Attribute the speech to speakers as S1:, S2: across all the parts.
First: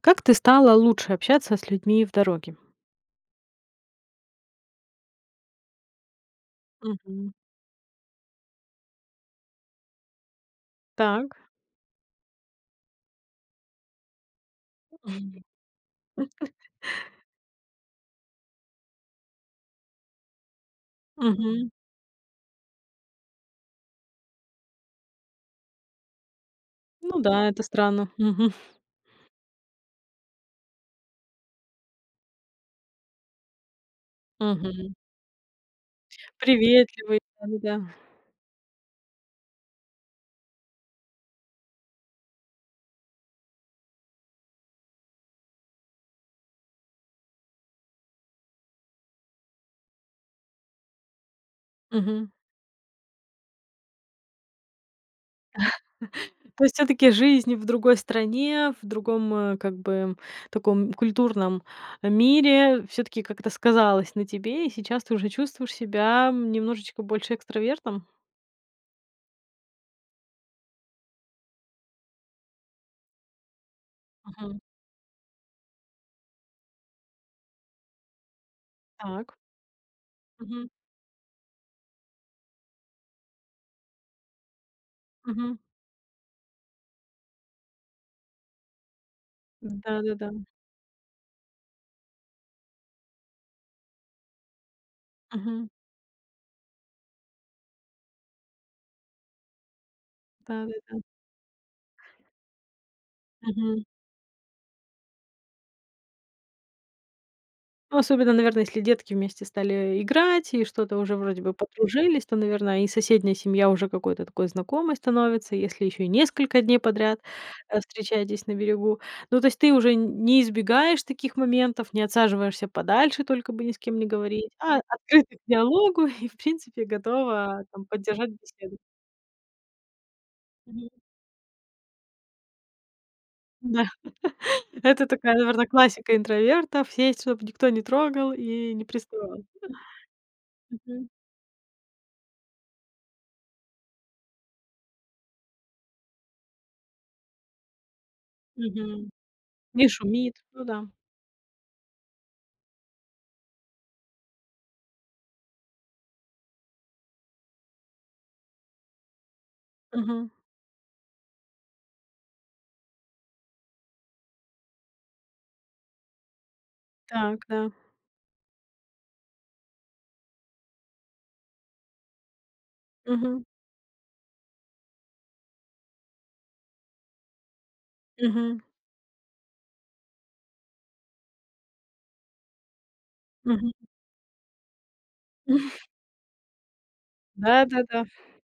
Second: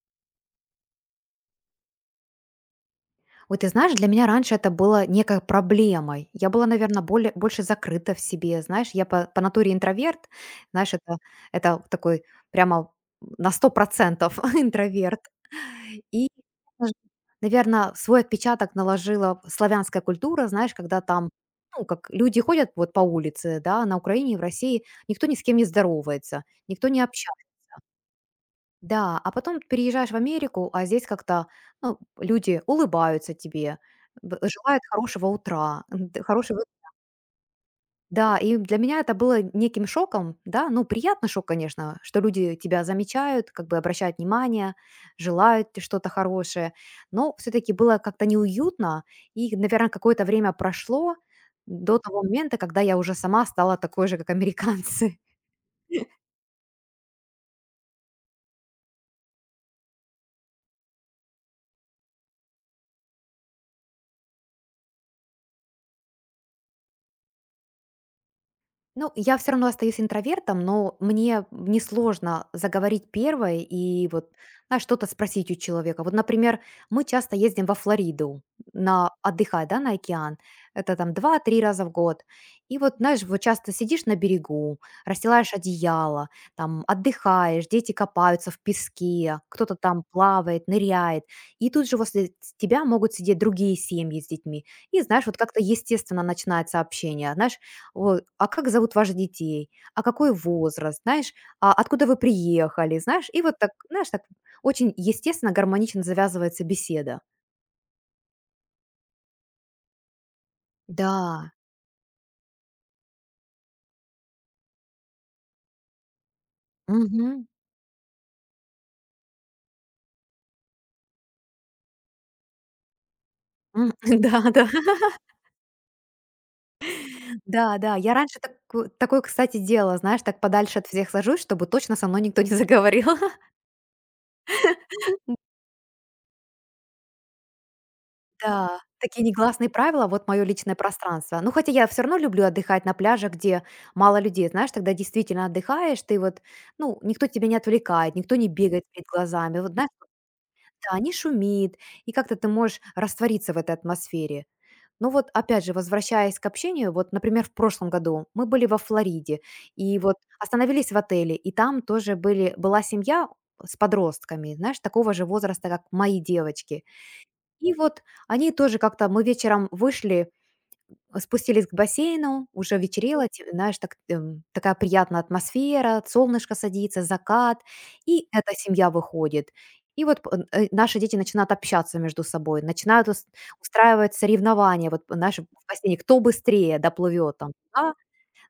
S1: Как ты стала лучше общаться с людьми в дороге?
S2: Ой, ты знаешь, для меня раньше это было некой проблемой. Я была, наверное,
S1: Мгм.
S2: больше закрыта в себе, знаешь, я по натуре интроверт, знаешь, это,
S1: Так.
S2: это такой прямо на 100% интроверт.
S1: Мгм.
S2: И, наверное, свой отпечаток наложила славянская культура, знаешь, когда там,
S1: Мгм.
S2: ну, как люди ходят вот по улице, да, на Украине и в России, никто ни с кем не здоровается, никто не
S1: Ну
S2: общается,
S1: да, это странно. Мгм.
S2: да, а потом переезжаешь в Америку, а здесь как-то, ну, люди улыбаются тебе, б желают
S1: Мгм.
S2: хорошего утра, м, д хорошего.
S1: Приветливый, да, да.
S2: Да, и для меня это было неким шоком, да. Ну, приятный шок, конечно, что люди тебя замечают, как бы обращают внимание, желают те что-то хорошее. Но все таки было как-то неуютно, и, наверное, какое-то время прошло до того
S1: Мгм.
S2: момента, когда я уже сама стала такой же, как американцы.
S1: То есть все таки жизнь в другой стране, в другом, как бы таком культурном мире все таки как-то сказалось на тебе, и сейчас ты уже чувствуешь себя немножечко больше экстравертом?
S2: Ну, я все равно остаюсь интровертом, но мне несложно заговорить первой и вот,
S1: Мгм.
S2: знаешь, что-то спросить у человека. Вот, например, мы часто ездим во Флориду на
S1: Так.
S2: отдыхать, да, на океан.
S1: Мгм.
S2: Это там два-три раза в год. И вот, знаешь, вот часто сидишь на берегу, расстилаешь
S1: Мгм.
S2: одеяло, там отдыхаешь, дети копаются в песке, кто-то там
S1: Да-да-да.
S2: плавает, ныряет. И тут же возле тебя могут сидеть другие семьи с детьми. И, знаешь, вот как-то
S1: Мгм.
S2: естественно начинается общение. Знаешь: "Ой, а как зовут ваших детей? А какой
S1: Да-да-да.
S2: возраст? Знаешь, а откуда вы приехали?" Знаешь, и вот так, знаешь, так очень естественно, гармонично завязывается беседа.
S1: Ну, особенно, наверное, если детки вместе стали играть и что-то уже вроде
S2: Да.
S1: бы подружились, то, наверное, и соседняя семья уже какой-то такой знакомой становится, если еще и несколько дней подряд,
S2: Мгм.
S1: встречаетесь на берегу. Ну, то есть ты уже н не избегаешь таких моментов, не отсаживаешься подальше, только бы ни с
S2: М,
S1: кем не
S2: да,
S1: говорить,
S2: да,
S1: а открыта к диалогу и, в принципе, готова
S2: да,
S1: там
S2: да. Я
S1: поддержать
S2: раньше
S1: беседу.
S2: такое, кстати, делала, знаешь, так подальше от
S1: Мгм.
S2: всех сажусь, чтобы точно со мной никто не заговорил.
S1: Да, это такая, наверное, классика интровертов: сесть, чтобы никто не трогал и
S2: Да,
S1: не
S2: такие
S1: приставал.
S2: негласные правила, вот мое личное
S1: Мгм.
S2: пространство. Ну, хотя я все равно люблю отдыхать на пляжах, где мало людей, знаешь, тогда действительно отдыхаешь, ты вот, ну, никто тебя не отвлекает, никто не бегает перед
S1: Мгм.
S2: глазами, вот,
S1: Не
S2: знаешь, вот,
S1: шумит. Ну да.
S2: да, не шумит, и как-то ты можешь раствориться в этой атмосфере. Ну вот, опять же, возвращаясь к общению, вот, например, в прошлом году мы были во Флориде, и вот
S1: Мгм.
S2: остановились в отеле, и там тоже была семья с подростками, знаешь, такого же возраста, как мои девочки.
S1: Так, да.
S2: И вот они тоже как-то мы вечером вышли, спустились к бассейну, уже вечерело,
S1: Мгм.
S2: те знаешь, так, такая приятная атмосфера, солнышко садится, закат, и эта
S1: Мгм.
S2: семья выходит. И вот наши дети начинают общаться между собой, начинают ус
S1: Мгм.
S2: устраивать соревнования, вот, знаешь, в бассейне, кто быстрее доплывет там, да,
S1: Да-да-да.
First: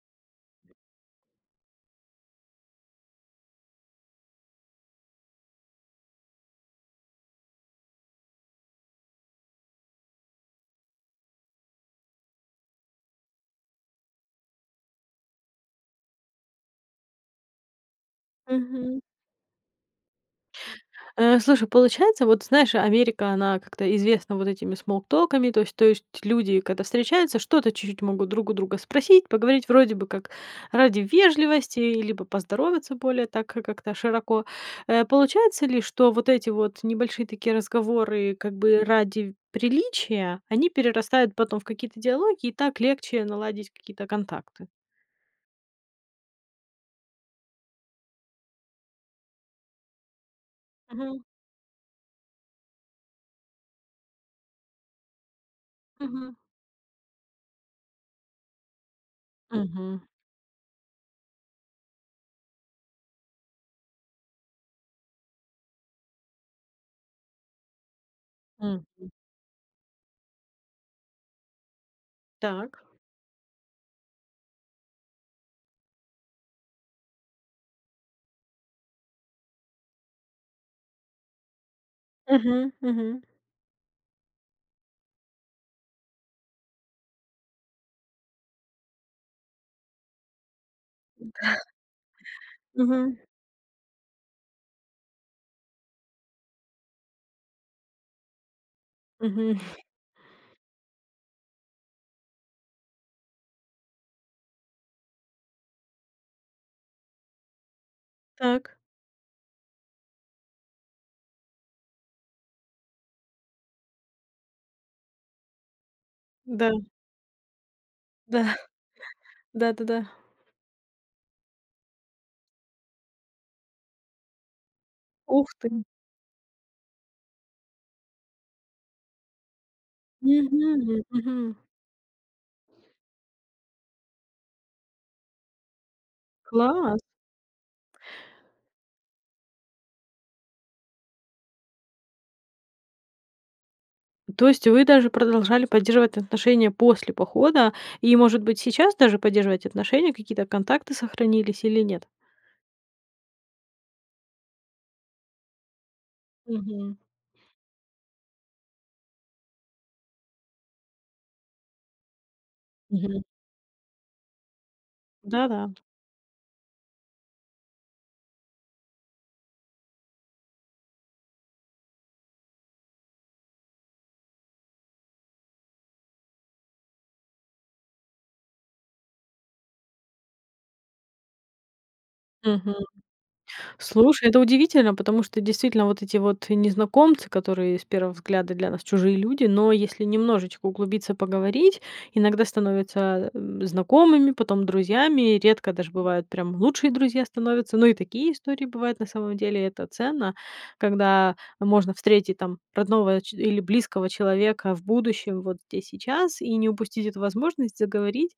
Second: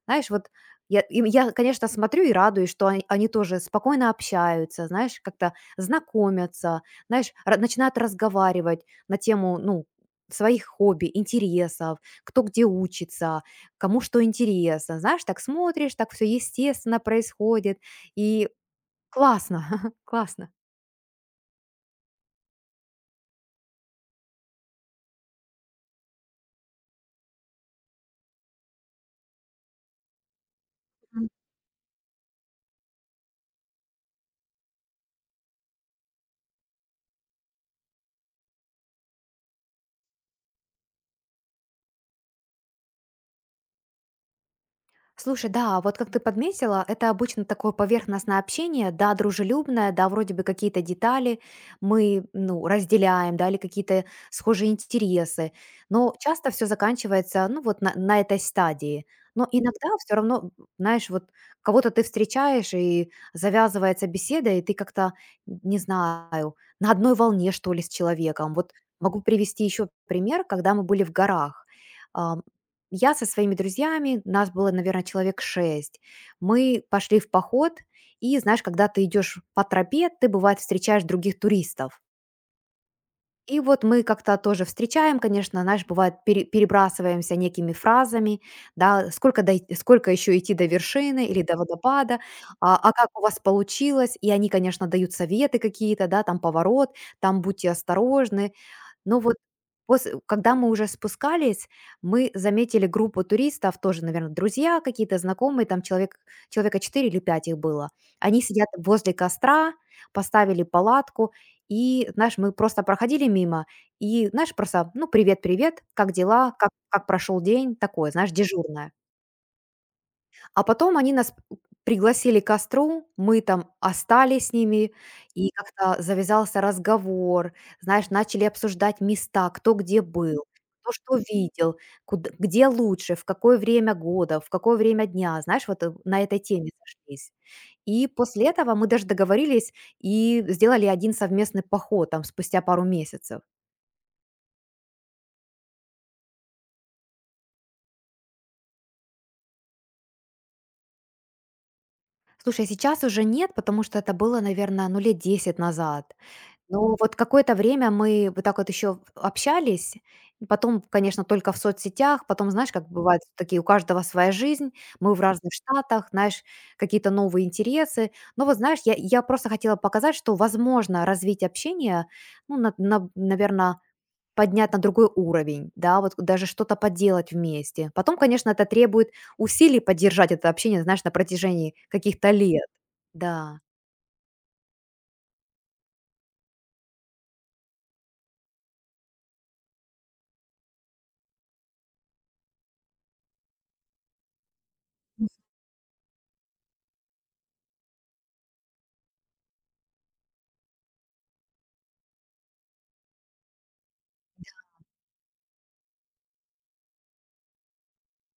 S2: знаешь, вот я, им я, конечно, смотрю и радуюсь, что они тоже спокойно общаются, знаешь, как-то знакомятся, знаешь, начинают разговаривать на тему, ну, своих хобби, интересов, кто где учится, кому что интересно. Знаешь, так смотришь, так все естественно происходит. И
S1: Мгм.
S2: классно, классно.
S1: Слушай, получается, вот знаешь, Америка, она как-то известна вот этими смоллтоками, то есть люди, когда встречаются, что-то чуть-чуть могут друг у друга спросить, поговорить вроде бы как ради вежливости, либо поздороваться более так, как-то широко. Получается ли, что вот эти вот небольшие такие разговоры как бы ради приличия, они перерастают потом в какие-то диалоги, и так легче наладить какие-то контакты?
S2: Слушай, да, а вот как ты подметила, это обычно такое поверхностное общение, да, дружелюбное, да, вроде бы какие-то детали мы, ну, разделяем, да, или какие-то схожие интересы, но
S1: Мгм.
S2: часто все заканчивается, ну, вот на этой стадии. Но иногда
S1: Мгм.
S2: все равно, знаешь, вот кого-то ты встречаешь, и завязывается беседа, и ты как-то, не знаю, на одной волне, что ли, с человеком. Вот
S1: Мгм.
S2: могу привести еще пример, когда мы были в горах.
S1: Так.
S2: Я со своими друзьями, нас было, наверное, человек 6. Мы пошли в поход, и знаешь, когда ты идешь по тропе, ты бывает встречаешь других туристов.
S1: Мгм, мгм.
S2: И вот мы как-то тоже встречаем, конечно, знаешь, бывает, перебрасываемся некими фразами, да, сколько, сколько еще идти до вершины или до водопада, а как
S1: Мгм.
S2: у вас получилось, и они, конечно, дают советы какие-то, да, там поворот, там будьте осторожны, но вот
S1: Мгм.
S2: после, когда мы уже спускались, мы заметили группу туристов, тоже, наверное, друзья какие-то знакомые, там человека 4 или 5 их было. Они сидят
S1: Так.
S2: возле костра, поставили палатку, и, знаешь, мы просто проходили мимо, и, знаешь, просто, ну, привет, привет, как дела,
S1: Да.
S2: как прошел день, такое, знаешь,
S1: Да,
S2: дежурное.
S1: да-да-да.
S2: А потом они нас пригласили к костру, мы там остались с ними,
S1: Ух
S2: и
S1: ты.
S2: как-то завязался разговор, знаешь, начали обсуждать места, кто где был,
S1: Мгм,
S2: кто что
S1: мгм.
S2: видел, где лучше, в какое время года, в какое время дня, знаешь, вот на этой теме
S1: Класс.
S2: сошлись. И после этого мы даже договорились и сделали один совместный поход там спустя пару месяцев.
S1: То есть вы даже продолжали поддерживать отношения после похода и, может быть, сейчас даже поддерживаете отношения? Какие-то контакты сохранились или нет?
S2: Слушай, сейчас уже нет, потому что это было, наверное, ну, лет 10 назад. Но
S1: Мгм.
S2: вот какое-то время мы вот так вот еще общались. И потом, конечно, только в соцсетях. Потом, знаешь, как бывает,
S1: Мгм.
S2: такие у каждого своя жизнь. Мы в разных
S1: Да-да.
S2: штатах, знаешь, какие-то новые интересы. Но вот, знаешь, я просто хотела показать, что возможно развить общение, ну, наверное, поднять на другой уровень, да, вот даже что-то поделать вместе. Потом, конечно, это требует усилий поддержать это общение, знаешь, на протяжении каких-то лет.
S1: Мгм.
S2: Да.
S1: Слушай, это удивительно, потому что действительно вот эти вот незнакомцы, которые с первого взгляда для нас чужие люди, но если немножечко углубиться, поговорить, иногда становятся, знакомыми, потом друзьями, редко даже бывают прям лучшие друзья становятся, ну и такие истории бывают на самом деле, это ценно, когда можно встретить там родного или близкого человека в будущем, вот здесь сейчас, и не упустить эту возможность заговорить.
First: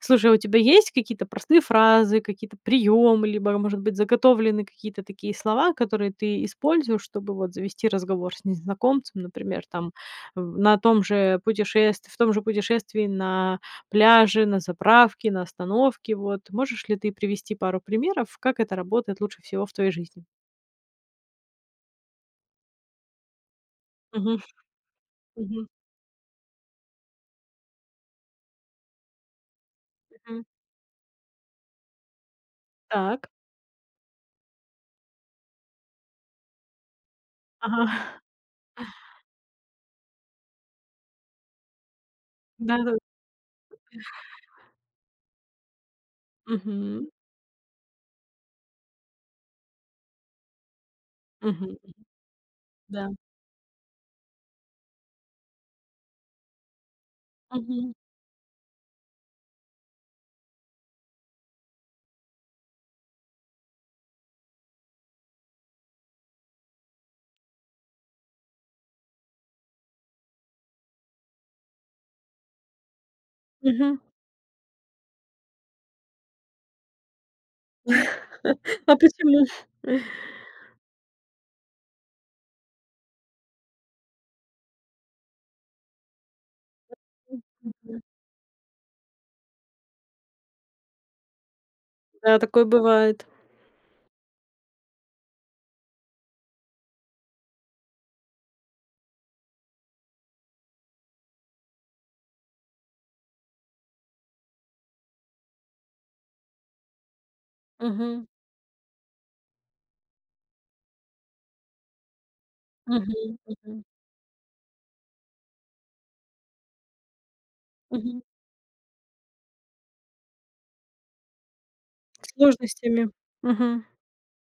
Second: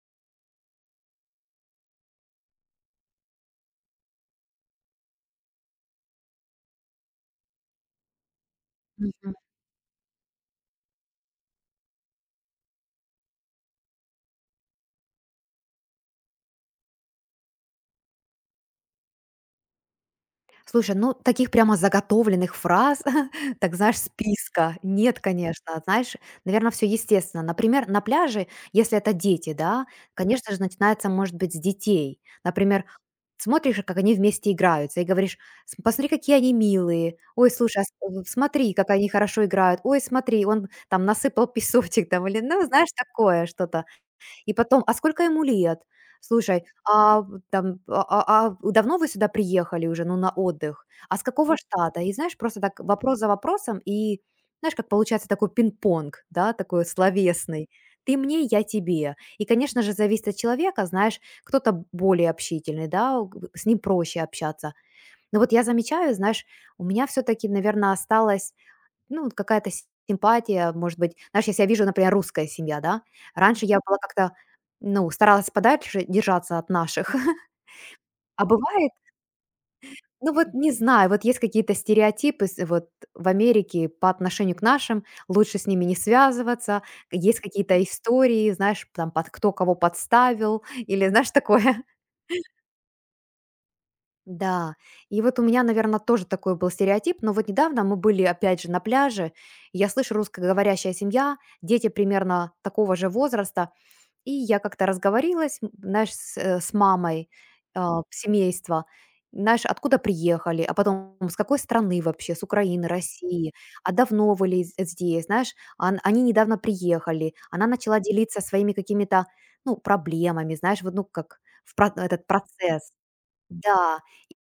S1: Слушай, а у тебя есть какие-то простые фразы, какие-то приемы, либо, может быть, заготовлены какие-то такие слова, которые ты используешь, чтобы вот завести разговор с незнакомцем, например, там в- на том же путешествии, в том же путешествии на пляже, на заправке, на остановке. Вот можешь ли ты привести пару примеров, как это работает лучше всего в твоей жизни?
S2: Слушай, ну, таких прямо заготовленных фраз, так знаешь,
S1: Мгм.
S2: списка нет,
S1: Мгм.
S2: конечно. Знаешь, наверное, все естественно. Например, на пляже, если это дети, да,
S1: Мгм.
S2: конечно же, начинается, может быть, с детей. Например,
S1: Так.
S2: смотришь, как они вместе играются, и говоришь: "С посмотри, какие они милые. Ой, слушай, а
S1: Ага.
S2: с смотри, как они хорошо играют. Ой, смотри, он там насыпал песочек там". Или, ну,
S1: Да,
S2: знаешь,
S1: да.
S2: такое что-то. И потом: "А сколько ему лет? Слушай,
S1: Мгм.
S2: а в там, а давно вы сюда приехали уже, ну, на отдых? А с какого
S1: Мгм.
S2: штата?" И знаешь, просто так
S1: Да.
S2: вопрос за вопросом, и знаешь, как получается такой пинг-понг, да, такой словесный:
S1: Мгм.
S2: ты мне, я тебе. И, конечно же, зависит от человека, знаешь, кто-то более общительный, да, с ним проще общаться. Но вот я замечаю, знаешь, у меня все таки, наверное, осталось ну, вот какая-то с симпатия, может быть. Знаешь, если я вижу, например, русская семья, да, раньше я была
S1: Мгм.
S2: как-то, ну, старалась подальше держаться от наших. А бывает,
S1: А почему?
S2: ну, вот не знаю, вот есть какие-то стереотипы с вот в Америке по отношению к нашим, лучше с ними не связываться. Есть какие-то истории, знаешь, там, под кто кого подставил или, знаешь, такое.
S1: Да, такое бывает.
S2: Да, и вот у меня, наверное, тоже такой был стереотип, но вот недавно мы были опять же на пляже, и я слышу русскоговорящая семья, дети примерно такого же возраста, и я как-то разговорилась, знаешь, с мамой
S1: Мгм.
S2: семейства, знаешь, откуда приехали, а потом с какой страны вообще, с Украины,
S1: Мгм.
S2: России,
S1: Мгм.
S2: а давно вы ли з- э, здесь, знаешь, они недавно приехали, она начала
S1: Мгм.
S2: делиться своими какими-то, ну, проблемами, знаешь, вот, ну, как этот процесс,
S1: Сложностями. Мгм.
S2: да,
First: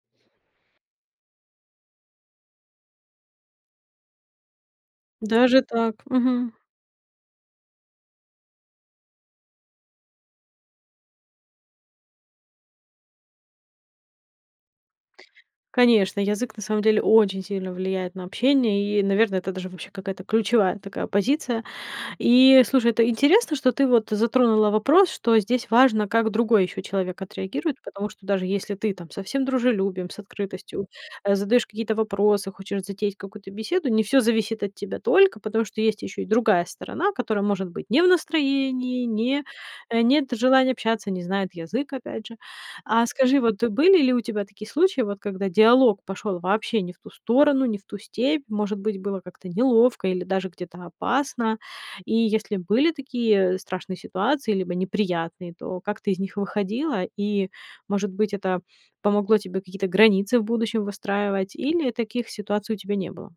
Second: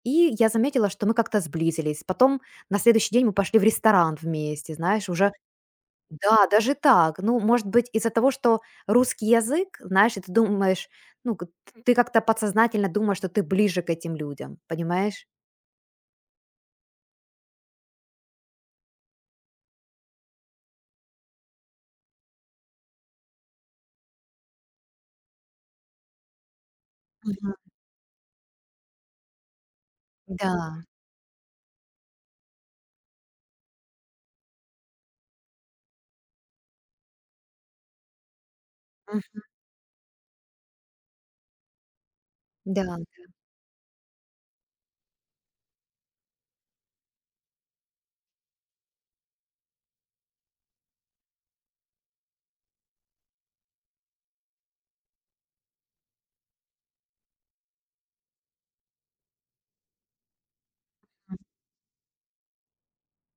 S2: и я заметила, что мы как-то сблизились. Потом на следующий день мы пошли в ресторан вместе, знаешь, уже.
S1: Даже так.
S2: Да,
S1: Мгм.
S2: даже так. Ну, может быть, из-за того, что русский язык, знаешь, и ты думаешь, ну, ты как-то подсознательно думаешь, что ты ближе к этим людям, понимаешь?
S1: Конечно, язык на самом деле очень сильно влияет на общение, и, наверное, это даже вообще какая-то ключевая такая позиция. И слушай, это интересно, что ты вот затронула вопрос, что здесь важно, как другой еще человек
S2: Мгм.
S1: отреагирует, потому что даже если ты там совсем дружелюбен, с
S2: Да,
S1: открытостью, задаешь какие-то вопросы, хочешь затеять какую-то беседу, не все зависит от тебя только, потому что есть еще и другая сторона, которая может быть не в настроении,
S2: м,
S1: не, э, нет желания общаться, не знает язык, опять же.
S2: да.
S1: А скажи, вот, были ли у тебя такие случаи, вот когда диалог пошел вообще не в ту сторону, не в ту степь, может быть, было как-то неловко или даже где-то опасно? И если были такие страшные ситуации, либо неприятные, то как ты из них выходила? И, может быть, это помогло тебе какие-то границы в будущем выстраивать, или таких ситуаций у тебя не было?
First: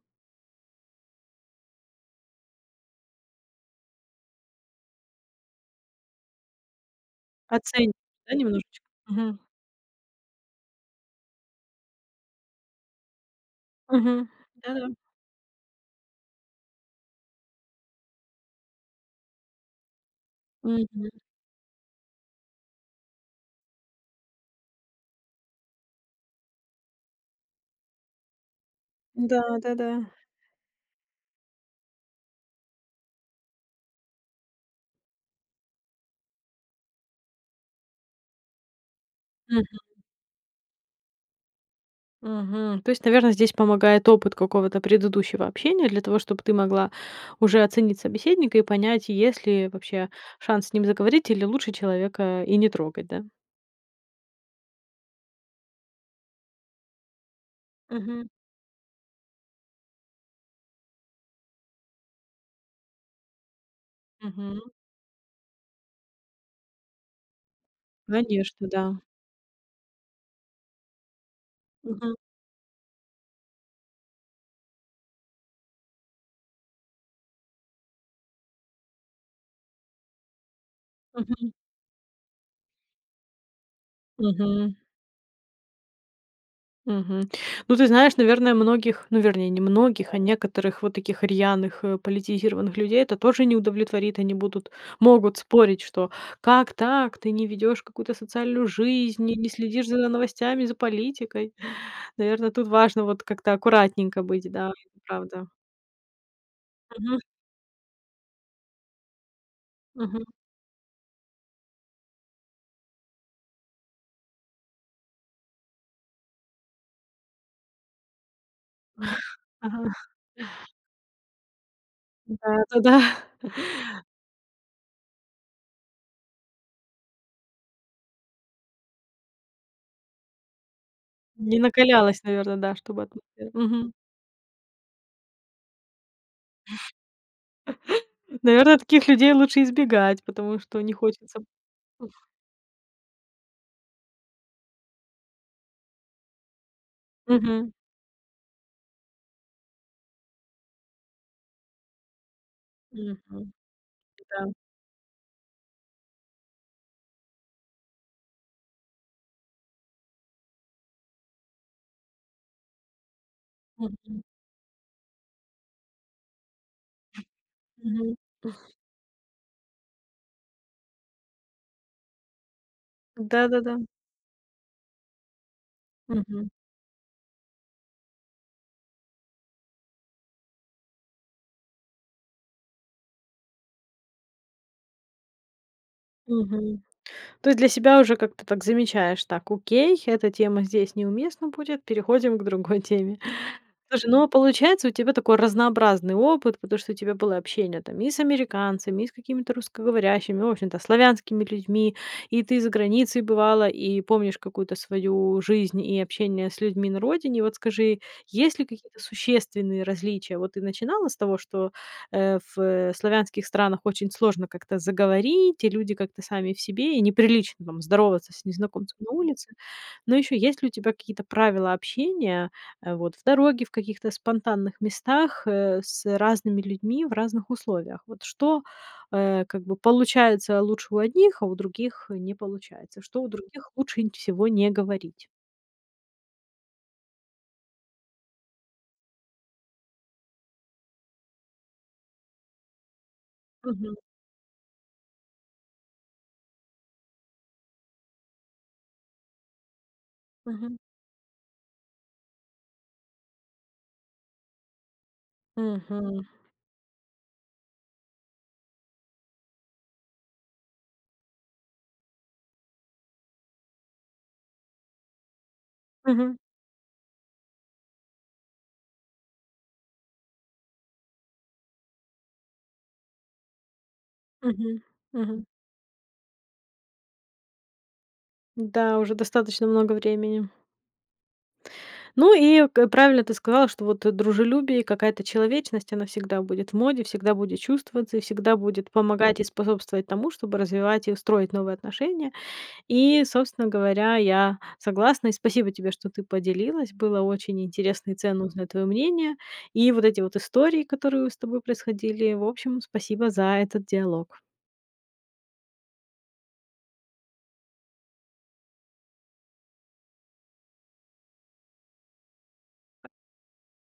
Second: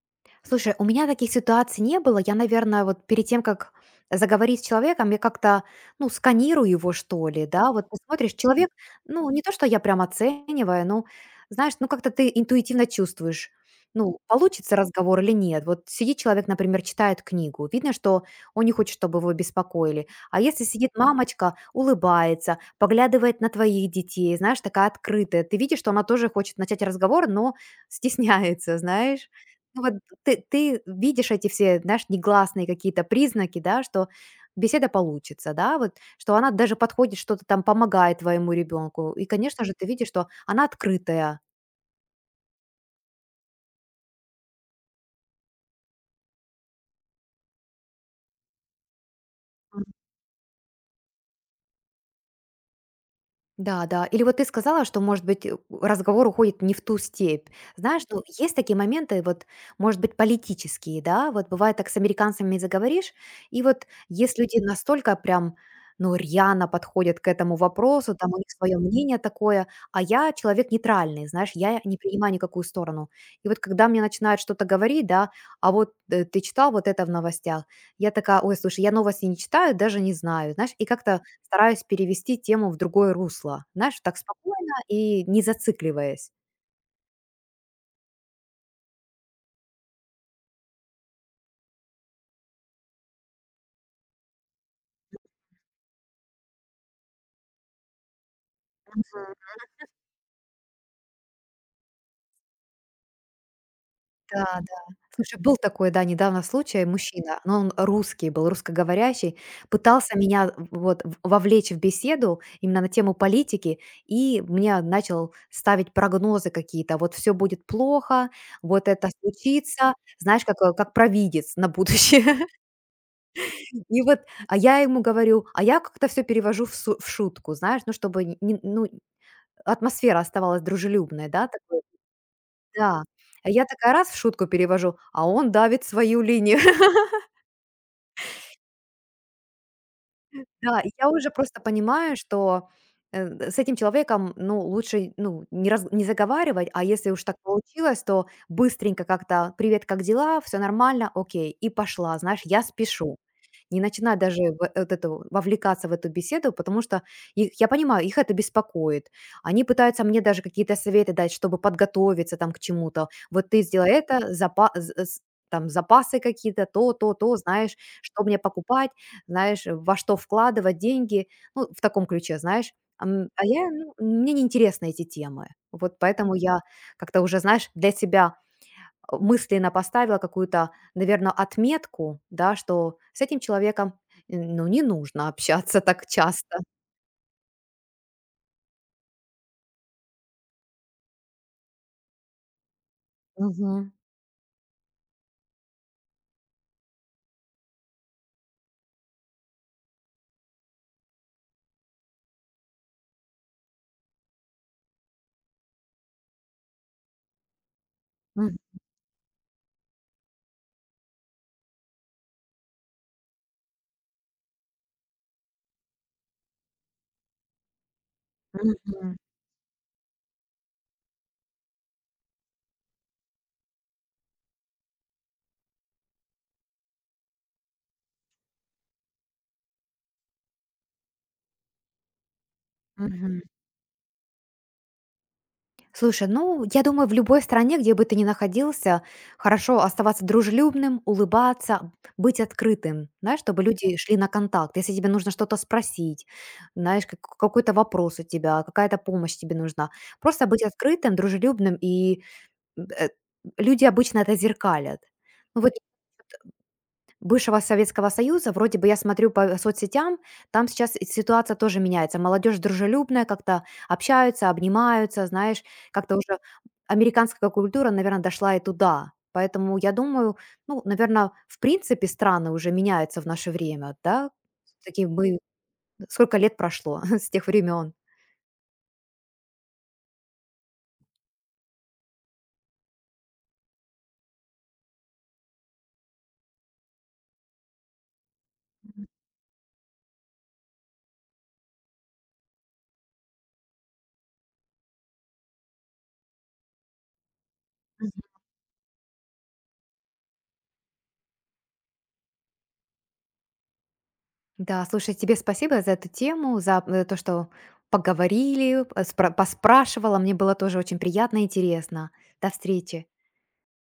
S2: Слушай, у меня таких ситуаций не было. Я, наверное, вот перед тем, как заговорить с человеком, я как-то, ну, сканирую его, что ли, да, вот
S1: Оцениваешь,
S2: ты смотришь,
S1: да,
S2: человек,
S1: немножечко?
S2: ну,
S1: Мгм.
S2: не то, что я прям оцениваю, но, знаешь, ну, как-то ты интуитивно чувствуешь, ну,
S1: Мгм.
S2: получится
S1: Да-да.
S2: разговор или нет. Вот сидит человек, например, читает книгу, видно, что он не хочет, чтобы его беспокоили. А если сидит
S1: Мгм.
S2: мамочка, улыбается, поглядывает на твоих детей, знаешь, такая открытая, ты видишь, что она тоже хочет начать разговор, но стесняется, знаешь? Ну
S1: Да-да-да.
S2: вот ты видишь эти все, знаешь, негласные какие-то признаки, да, что беседа получится, да, вот, что она даже подходит, что-то там помогает твоему ребенку. И, конечно же, ты
S1: Мгм.
S2: видишь, что она открытая.
S1: Мгм. То есть, наверное, здесь помогает опыт какого-то предыдущего общения для того, чтобы ты могла уже оценить собеседника и понять, есть ли вообще шанс с ним заговорить или лучше человека и не трогать, да?
S2: Да, да. Или вот ты сказала, что, может быть, разговор уходит не в ту степь. Знаешь, ну,
S1: Мгм.
S2: есть такие моменты, вот, может быть, политические, да, вот бывает так с американцами заговоришь, и вот есть люди
S1: Мгм.
S2: настолько прям, ну, рьяно подходят к этому вопросу, там у них
S1: Конечно,
S2: свое
S1: да.
S2: мнение такое, а я человек нейтральный, знаешь, я не
S1: Мгм.
S2: принимаю никакую сторону. И вот когда мне начинают что-то говорить, да, а вот ты читал вот это в новостях, я такая: "Ой, слушай, я новости не читаю, даже не знаю", знаешь, и как-то
S1: Мгм.
S2: стараюсь перевести тему в другое русло. Знаешь, так спокойно
S1: Мгм.
S2: и не зацикливаясь.
S1: Мгм. Ну, ты знаешь, наверное, многих, ну, вернее, не многих, а некоторых вот таких рьяных, политизированных людей это тоже не удовлетворит. Они будут могут спорить, что: «Как так? Ты не ведешь какую-то социальную жизнь, не следишь за новостями, за политикой». Наверное, тут важно вот как-то аккуратненько
S2: Да,
S1: быть, да,
S2: да.
S1: это
S2: Слушай,
S1: правда.
S2: был такой, да, недавно случай.
S1: Мгм.
S2: Мужчина, но он русский был, русскоговорящий, пытался
S1: Мгм.
S2: меня вовлечь в беседу именно на тему политики, и мне начал ставить прогнозы какие-то. Вот все будет плохо, вот это случится,
S1: Ага.
S2: знаешь, как провидец на будущее.
S1: Да-да-да.
S2: И вот, а я ему говорю, а я как-то все перевожу в шутку, знаешь, ну, чтобы не, ну, атмосфера оставалась дружелюбной, да,
S1: Не
S2: такой?
S1: накалялась, наверное, да,
S2: Да.
S1: чтобы
S2: А
S1: атмосфера.
S2: я такая
S1: Мгм.
S2: раз в шутку перевожу, а он давит свою линию.
S1: Наверное, таких людей лучше избегать, потому
S2: Да,
S1: что
S2: и
S1: не
S2: я уже
S1: хочется.
S2: просто понимаю, что, с этим человеком, ну, лучше, ну, не раз не заговаривать, а если уж так
S1: Мгм.
S2: получилось, то быстренько как-то: "Привет, как дела? Все нормально? Окей". И пошла, знаешь, я спешу.
S1: Мгм.
S2: Не начинай даже
S1: Да.
S2: вот эту вовлекаться в эту беседу, потому что их я понимаю, их это беспокоит. Они пытаются мне даже какие-то советы дать, чтобы подготовиться там к чему-то. Вот ты сделай
S1: Мгм.
S2: это, запа з з там запасы какие-то, то, то, то, знаешь,
S1: Мгм.
S2: что мне покупать. Знаешь, во что вкладывать деньги, ну, в таком ключе, знаешь. А я,
S1: Да-да-да.
S2: ну, мне не интересны эти темы. Вот поэтому
S1: Мгм.
S2: я как-то уже, знаешь, для себя, мысленно поставила какую-то, наверное, отметку, да, что с этим человеком, н ну, не нужно общаться так часто.
S1: Мгм. То есть для себя уже как-то так замечаешь: «Так, окей, эта тема здесь неуместна будет, переходим к другой теме».
S2: Мгм.
S1: Слушай, ну, а получается, у тебя такой разнообразный опыт, потому что у тебя было общение там и с американцами, и с какими-то русскоговорящими, в общем-то, славянскими людьми, и ты за границей бывала, и помнишь какую-то свою жизнь и общение с людьми на родине. Вот скажи,
S2: М.
S1: есть ли какие-то существенные различия? Вот ты начинала с того, что славянских странах очень сложно как-то заговорить, и люди как-то сами в себе, и неприлично там здороваться с незнакомцем на
S2: Мгм.
S1: улице. Но еще есть ли у тебя какие-то правила общения, вот в дороге, в каких-то спонтанных местах, с разными людьми в разных условиях? Вот что, как бы получается лучше у одних, а у других не получается? Что у
S2: Мгм.
S1: других лучше н всего не говорить?
S2: Слушай, ну, я думаю, в любой стране, где бы ты ни находился, хорошо оставаться дружелюбным, улыбаться, быть открытым, знаешь, чтобы люди
S1: Мгм.
S2: шли на контакт. Если тебе нужно что-то спросить, знаешь, какой-то вопрос у тебя, какая-то помощь тебе нужна, просто быть
S1: Мгм.
S2: открытым, дружелюбным, и э, люди обычно это зеркалят. Ну вот
S1: Мгм.
S2: бывшего Советского Союза, вроде бы я смотрю по соцсетям, там сейчас и ситуация тоже меняется. Молодежь дружелюбная, как-то общаются, обнимаются, знаешь, как-то
S1: Мгм.
S2: уже американская культура, наверное, дошла и туда. Поэтому я думаю, ну, наверное, в принципе страны уже меняются в наше время, да?
S1: Мгм.
S2: Такие мы...
S1: Мгм.
S2: Сколько лет прошло с тех времен?
S1: Да, уже достаточно много времени. Ну и к правильно ты сказала, что вот дружелюбие и какая-то человечность, она всегда будет в моде, всегда будет чувствоваться и всегда будет помогать и способствовать тому, чтобы развивать и строить новые отношения. И, собственно говоря, я согласна. И спасибо тебе, что ты поделилась. Было очень интересно и ценно узнать твое мнение. И вот эти вот истории, которые с тобой происходили. В общем, спасибо за этот диалог.
S2: Да, слушай, тебе спасибо за эту тему, за то, что поговорили, поспрашивала. Мне было тоже очень приятно и интересно. До встречи.